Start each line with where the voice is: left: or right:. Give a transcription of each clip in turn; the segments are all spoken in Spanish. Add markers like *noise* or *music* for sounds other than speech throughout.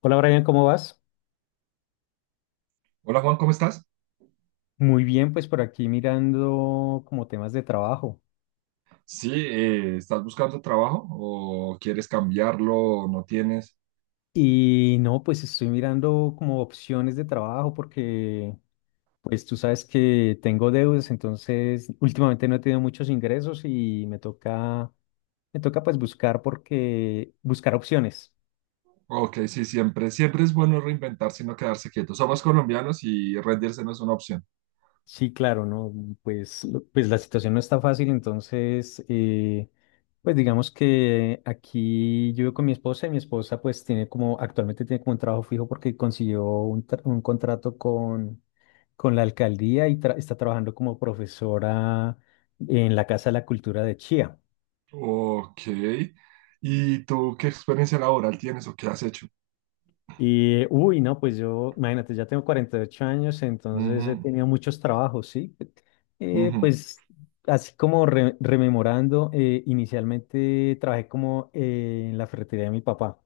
left: Hola Brian, ¿cómo vas?
right: Hola Juan, ¿cómo estás?
left: Muy bien, pues por aquí mirando como temas de trabajo.
right: Sí, ¿estás buscando trabajo o quieres cambiarlo o no tienes?
left: No, pues estoy mirando como opciones de trabajo porque pues tú sabes que tengo deudas, entonces últimamente no he tenido muchos ingresos y me toca pues buscar porque buscar opciones.
right: Ok, sí, siempre, siempre es bueno reinventarse y no quedarse quieto. Somos colombianos y rendirse no es una opción.
left: Sí, claro, ¿no? Pues la situación no está fácil, entonces, pues digamos que aquí yo vivo con mi esposa y mi esposa pues tiene como, actualmente tiene como un trabajo fijo porque consiguió un contrato con la alcaldía y está trabajando como profesora en la Casa de la Cultura de Chía.
right: Ok, ¿y tú qué experiencia laboral tienes o qué has hecho?
left: No, pues yo, imagínate, ya tengo 48 años, entonces he
right: Ujú,
left: tenido muchos trabajos, ¿sí? Eh,
right: ujú,
left: pues así como rememorando, inicialmente trabajé como en la ferretería de mi papá.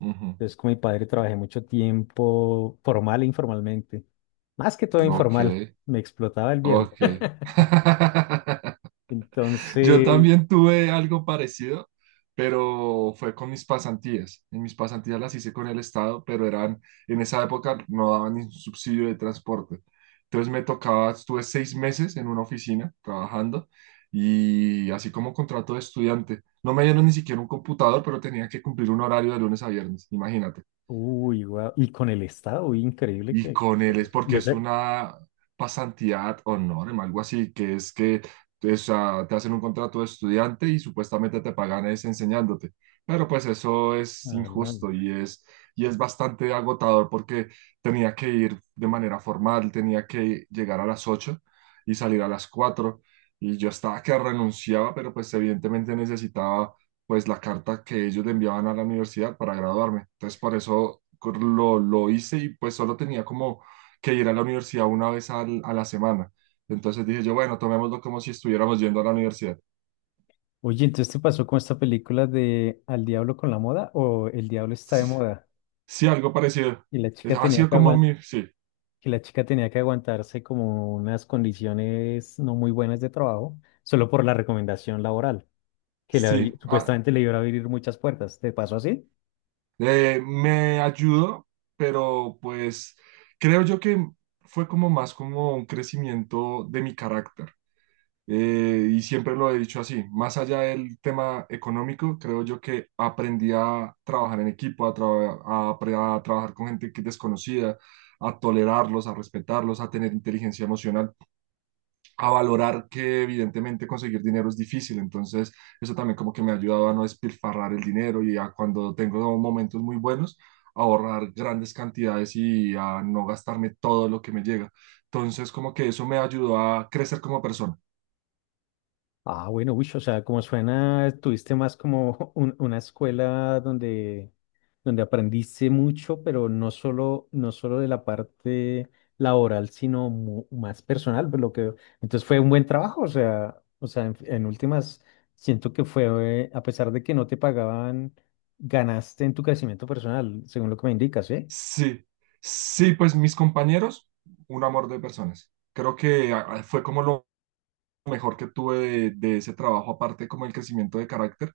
right: ujú.
left: Entonces con mi padre trabajé mucho tiempo, formal e informalmente. Más que todo
right: Ok,
left: informal, me explotaba el viejo.
right: ok.
left: *laughs*
right: *laughs* Yo
left: Entonces,
right: también tuve algo parecido, pero fue con mis pasantías. En mis pasantías las hice con el Estado, pero eran, en esa época no daban ni subsidio de transporte. Entonces me tocaba, estuve seis meses en una oficina trabajando y así como contrato de estudiante. No me dieron ni siquiera un computador, pero tenía que cumplir un horario de lunes a viernes, imagínate.
left: uy, guau. Y con el Estado, uy, increíble
right: Y
left: que...
right: con él es
left: Y
right: porque es
left: ese...
right: una pasantía ad honorem, algo así, que es que o sea, te hacen un contrato de estudiante y supuestamente te pagan es enseñándote. Pero pues eso es
left: Ah, no,
right: injusto
left: no.
right: y es bastante agotador porque tenía que ir de manera formal, tenía que llegar a las 8 y salir a las 4 y yo estaba que renunciaba, pero pues evidentemente necesitaba pues la carta que ellos le enviaban a la universidad para graduarme. Entonces por eso lo hice y pues solo tenía como que ir a la universidad una vez a la semana. Entonces dije yo, bueno, tomémoslo como si estuviéramos yendo a la universidad.
left: Oye, entonces te pasó con esta película de Al diablo con la moda o El diablo está de
right: Sí,
left: moda,
right: sí, algo parecido.
left: y la chica
right: Ha
left: tenía
right: sido
left: que
right: como
left: aguan-
right: mi, sí,
left: que la chica tenía que aguantarse como unas condiciones no muy buenas de trabajo solo por la recomendación laboral que
right: sí. Ah,
left: supuestamente le iba a abrir muchas puertas. ¿Te pasó así?
right: Me ayudó, pero pues creo yo que fue como más como un crecimiento de mi carácter. Y siempre lo he dicho así, más allá del tema económico, creo yo que aprendí a trabajar en equipo, a trabajar con gente que es desconocida, a tolerarlos, a respetarlos, a tener inteligencia emocional a valorar que evidentemente conseguir dinero es difícil, entonces eso también como que me ha ayudado a no despilfarrar el dinero y a cuando tengo momentos muy buenos, ahorrar grandes cantidades y a no gastarme todo lo que me llega. Entonces como que eso me ayudó a crecer como persona.
left: Ah, bueno, uy, o sea, como suena, tuviste más como *laughs* una escuela donde, donde aprendiste mucho, pero no solo de la parte laboral, sino más personal, por lo que veo. Entonces fue un buen trabajo, en últimas, siento que fue, a pesar de que no te pagaban, ganaste en tu crecimiento personal, según lo que me indicas, ¿eh?
right: Sí, sí, pues mis compañeros, un amor de personas. Creo que ah, fue como lo mejor que tuve de ese trabajo, aparte como el crecimiento de carácter,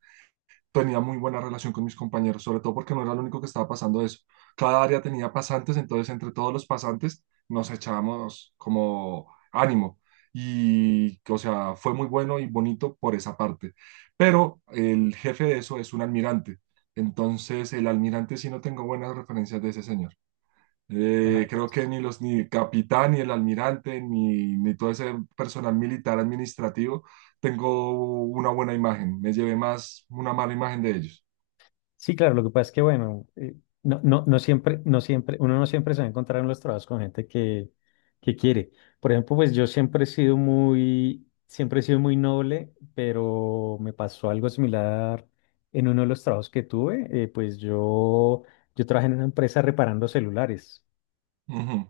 right: tenía muy buena relación con mis compañeros, sobre todo porque no era el único que estaba pasando eso. Cada área tenía pasantes, entonces entre todos los pasantes nos echábamos como ánimo. Y, o sea, fue muy bueno y bonito por esa parte. Pero el jefe de eso es un almirante. Entonces, el almirante sí no tengo buenas referencias de ese señor. Creo que ni capitán, ni el almirante, ni, ni todo ese personal militar administrativo tengo una buena imagen. Me llevé más una mala imagen de ellos.
left: Sí, claro, lo que pasa es que, bueno, no, no, no siempre, no siempre, uno no siempre se va a encontrar en los trabajos con gente que quiere. Por ejemplo, pues yo siempre he sido muy, siempre he sido muy noble, pero me pasó algo similar en uno de los trabajos que tuve. Yo trabajé en una empresa reparando celulares.
right: Ujú,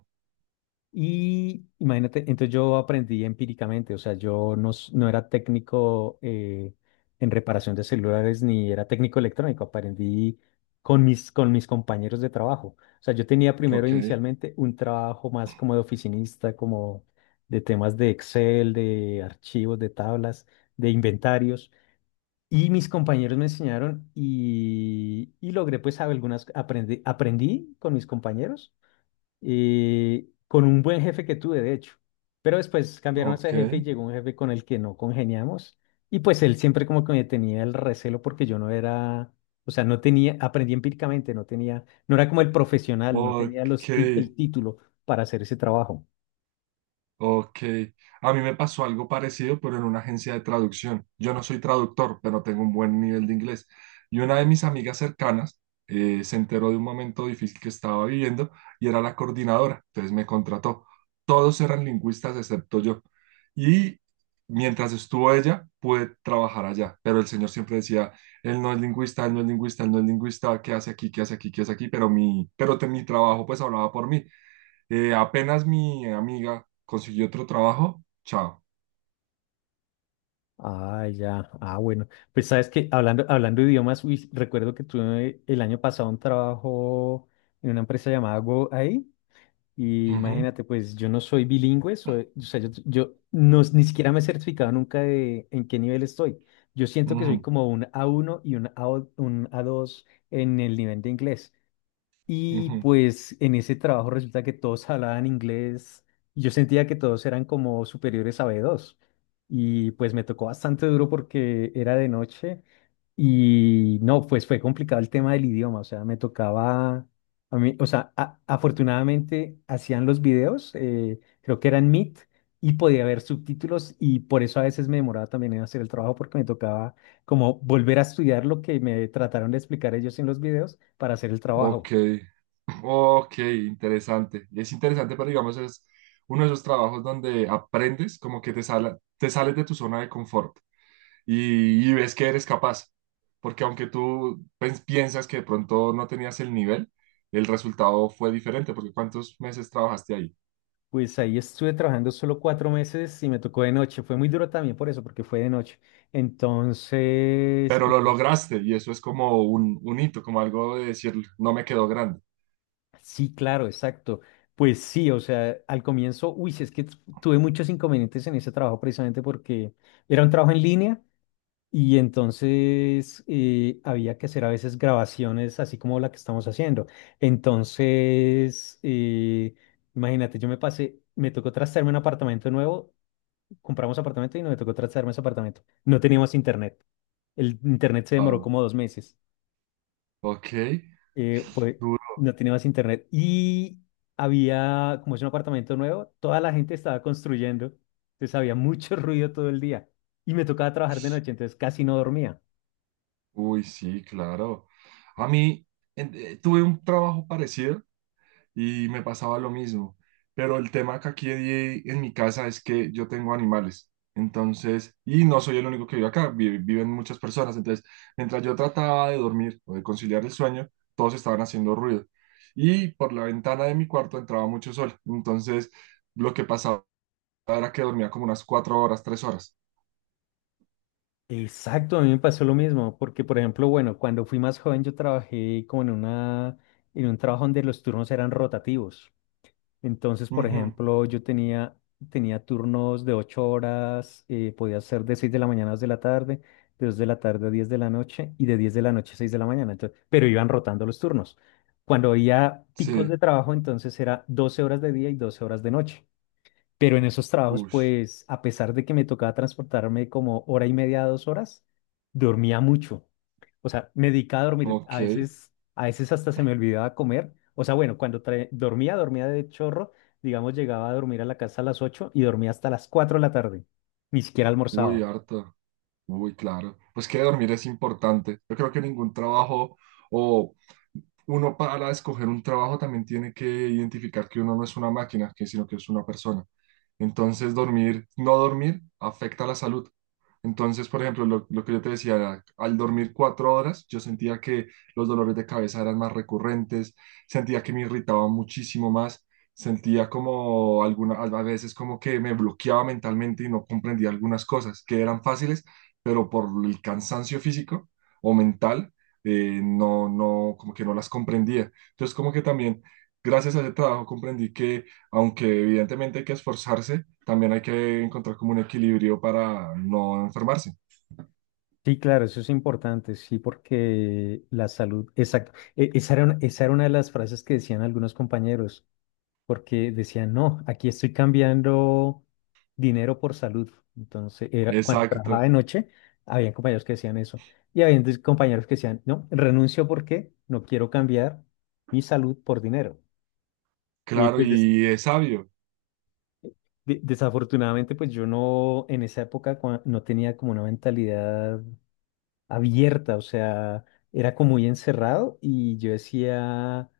left: Y imagínate, entonces yo aprendí empíricamente, o sea, yo no, s- no era técnico en reparación de celulares ni era técnico electrónico, aprendí con mis compañeros de trabajo. O sea, yo tenía primero
right: ok,
left: inicialmente un trabajo más como de oficinista, como de temas de Excel, de archivos, de tablas, de inventarios. Y mis compañeros me enseñaron y logré pues algunas, aprendí con mis compañeros y con un buen jefe que tuve, de hecho. Pero después cambiaron a
right: ok,
left: ese jefe y llegó un jefe con el que no congeniamos. Y pues él siempre como que me tenía el recelo porque yo no era, o sea, no tenía, aprendí empíricamente, no tenía, no era como el profesional, no tenía
right: ok.
left: el título para hacer ese trabajo.
right: Ok, a mí me pasó algo parecido, pero en una agencia de traducción. Yo no soy traductor, pero tengo un buen nivel de inglés. Y una de mis amigas cercanas se enteró de un momento difícil que estaba viviendo y era la coordinadora, entonces me contrató. Todos eran lingüistas excepto yo. Y mientras estuvo ella, pude trabajar allá, pero el señor siempre decía, él no es lingüista, él no es lingüista, él no es lingüista, ¿qué hace aquí? ¿Qué hace aquí? ¿Qué hace aquí? Mi trabajo pues hablaba por mí. Apenas mi amiga consiguió otro trabajo, chao.
left: Ah, ya, ah, bueno. Pues sabes que hablando, hablando de idiomas, uy, recuerdo que tuve el año pasado un trabajo en una empresa llamada Go. Y
right: Ujú,
left: imagínate, pues yo no soy bilingüe, soy, o sea, yo no, ni siquiera me he certificado nunca de en qué nivel estoy. Yo siento que soy
right: ujú,
left: como un A1 un A2 en el nivel de inglés. Y
right: ujú.
left: pues en ese trabajo resulta que todos *laughs* hablaban inglés. Y yo sentía que todos eran como superiores a B2. Y pues me tocó bastante duro porque era de noche y no, pues fue complicado el tema del idioma, o sea, me tocaba, a mí, o sea, afortunadamente hacían los videos, creo que eran Meet, y podía ver subtítulos y por eso a veces me demoraba también en hacer el trabajo porque me tocaba como volver a estudiar lo que me trataron de explicar ellos en los videos para hacer el trabajo.
right: Ok, *laughs* ok, interesante. Es interesante, pero digamos, es uno de esos trabajos donde aprendes como que te sales de tu zona de confort y ves que eres capaz. Porque aunque tú piensas que de pronto no tenías el nivel, el resultado fue diferente, porque ¿cuántos meses trabajaste ahí?
left: Pues ahí estuve trabajando solo 4 meses y me tocó de noche. Fue muy duro también por eso, porque fue de noche. Entonces,
right: Pero lo lograste y eso es como un hito, como algo de decir, no me quedó grande.
left: sí, claro, exacto. Pues sí, o sea, al comienzo, uy, sí, es que tuve muchos inconvenientes en ese trabajo precisamente porque era un trabajo en línea y entonces había que hacer a veces grabaciones así como la que estamos haciendo. Entonces, imagínate, me tocó trastearme un apartamento nuevo, compramos apartamento y no me tocó trastearme ese apartamento. No teníamos internet. El internet se demoró como 2 meses,
right: Ok,
left: eh, pues
right: duro.
left: no tenía más internet. Y había, como es un apartamento nuevo, toda la gente estaba construyendo. Entonces había mucho *laughs* ruido todo el día. Y me tocaba trabajar de noche, entonces casi no dormía.
right: Uy, sí, claro. A mí tuve un trabajo parecido y me pasaba lo mismo, pero el tema que aquí en mi casa es que yo tengo animales, entonces, y no soy el único que vive acá, viven muchas personas, entonces, mientras yo trataba de dormir o de conciliar el sueño, todos estaban haciendo ruido y por la ventana de mi cuarto entraba mucho sol, entonces lo que pasaba era que dormía como unas cuatro horas, tres horas.
left: Exacto, a mí me pasó lo mismo, porque por ejemplo, bueno, cuando fui más joven yo trabajé como en un trabajo donde los turnos eran rotativos. Entonces, por
right: Ujú,
left: ejemplo, tenía turnos de 8 horas, podía ser de 6 de la mañana a 2 de la tarde, de 2 de la tarde a 10 de la noche y de 10 de la noche a 6 de la mañana. Entonces, pero iban rotando los turnos. Cuando había picos
right: sí,
left: de trabajo, entonces era 12 horas de día y 12 horas de noche. Pero en esos trabajos,
right: uy,
left: pues, a pesar de que me tocaba transportarme como hora y media, 2 horas, dormía mucho. O sea, me dedicaba a dormir.
right: ok.
left: A veces hasta se me olvidaba comer. O sea, bueno, dormía, dormía de chorro. Digamos, llegaba a dormir a la casa a las 8 y dormía hasta las 4 de la tarde. Ni siquiera
right: Uy,
left: almorzaba.
right: harto. Muy claro. Pues que dormir es importante. Yo creo que ningún trabajo o uno para escoger un trabajo también tiene que identificar que uno no es una máquina, que sino que es una persona. Entonces, dormir, no dormir afecta la salud. Entonces, por ejemplo, lo que yo te decía, al dormir cuatro horas, yo sentía que los dolores de cabeza eran más recurrentes, sentía que me irritaba muchísimo más, sentía como alguna, a veces como que me bloqueaba mentalmente y no comprendía algunas cosas que eran fáciles, pero por el cansancio físico o mental, no, no, como que no las comprendía. Entonces, como que también, gracias a ese trabajo, comprendí que, aunque evidentemente hay que esforzarse, también hay que encontrar como un equilibrio para no enfermarse.
left: Sí, claro, eso es importante, sí, porque la salud, exacto. Esa era una de las frases que decían algunos compañeros. Porque decían, no, aquí estoy cambiando dinero por salud. Entonces, era, cuando trabajaba
right: Exacto,
left: de noche, había compañeros que decían eso. Y había entonces compañeros que decían, no, renuncio porque no quiero cambiar mi salud por dinero. Y
right: claro,
left: pues des-
right: y es sabio.
left: desafortunadamente, pues yo no, en esa época no tenía como una mentalidad abierta, o sea, era como muy encerrado y yo decía,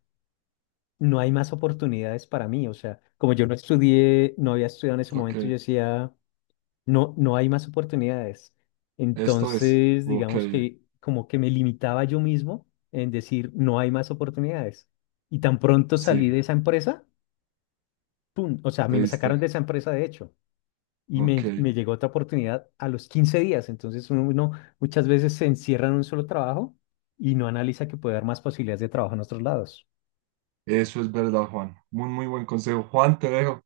left: no hay más oportunidades para mí, o sea, como yo no estudié, no había estudiado en ese
right: Ok,
left: momento, yo decía no, no hay más oportunidades.
right: esto es.
left: Entonces,
right: Ok,
left: digamos que como que me limitaba yo mismo en decir, no hay más oportunidades. Y tan pronto salí
right: sí,
left: de esa empresa, ¡pum! O sea, a
right: te
left: mí me
right: diste.
left: sacaron de esa empresa, de hecho, y
right: Ok,
left: me llegó otra oportunidad a los 15 días. Entonces, uno muchas veces se encierra en un solo trabajo y no analiza que puede haber más posibilidades de trabajo en otros lados.
right: eso es verdad, Juan. Muy, muy buen consejo. Juan, te dejo.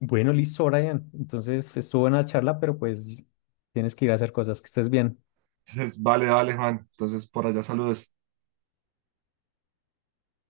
left: Bueno, listo, Brian. Entonces, estuvo en la charla, pero pues tienes que ir a hacer cosas, que estés bien.
right: *laughs* Entonces, vale, vale, Juan. Entonces, por allá saludes.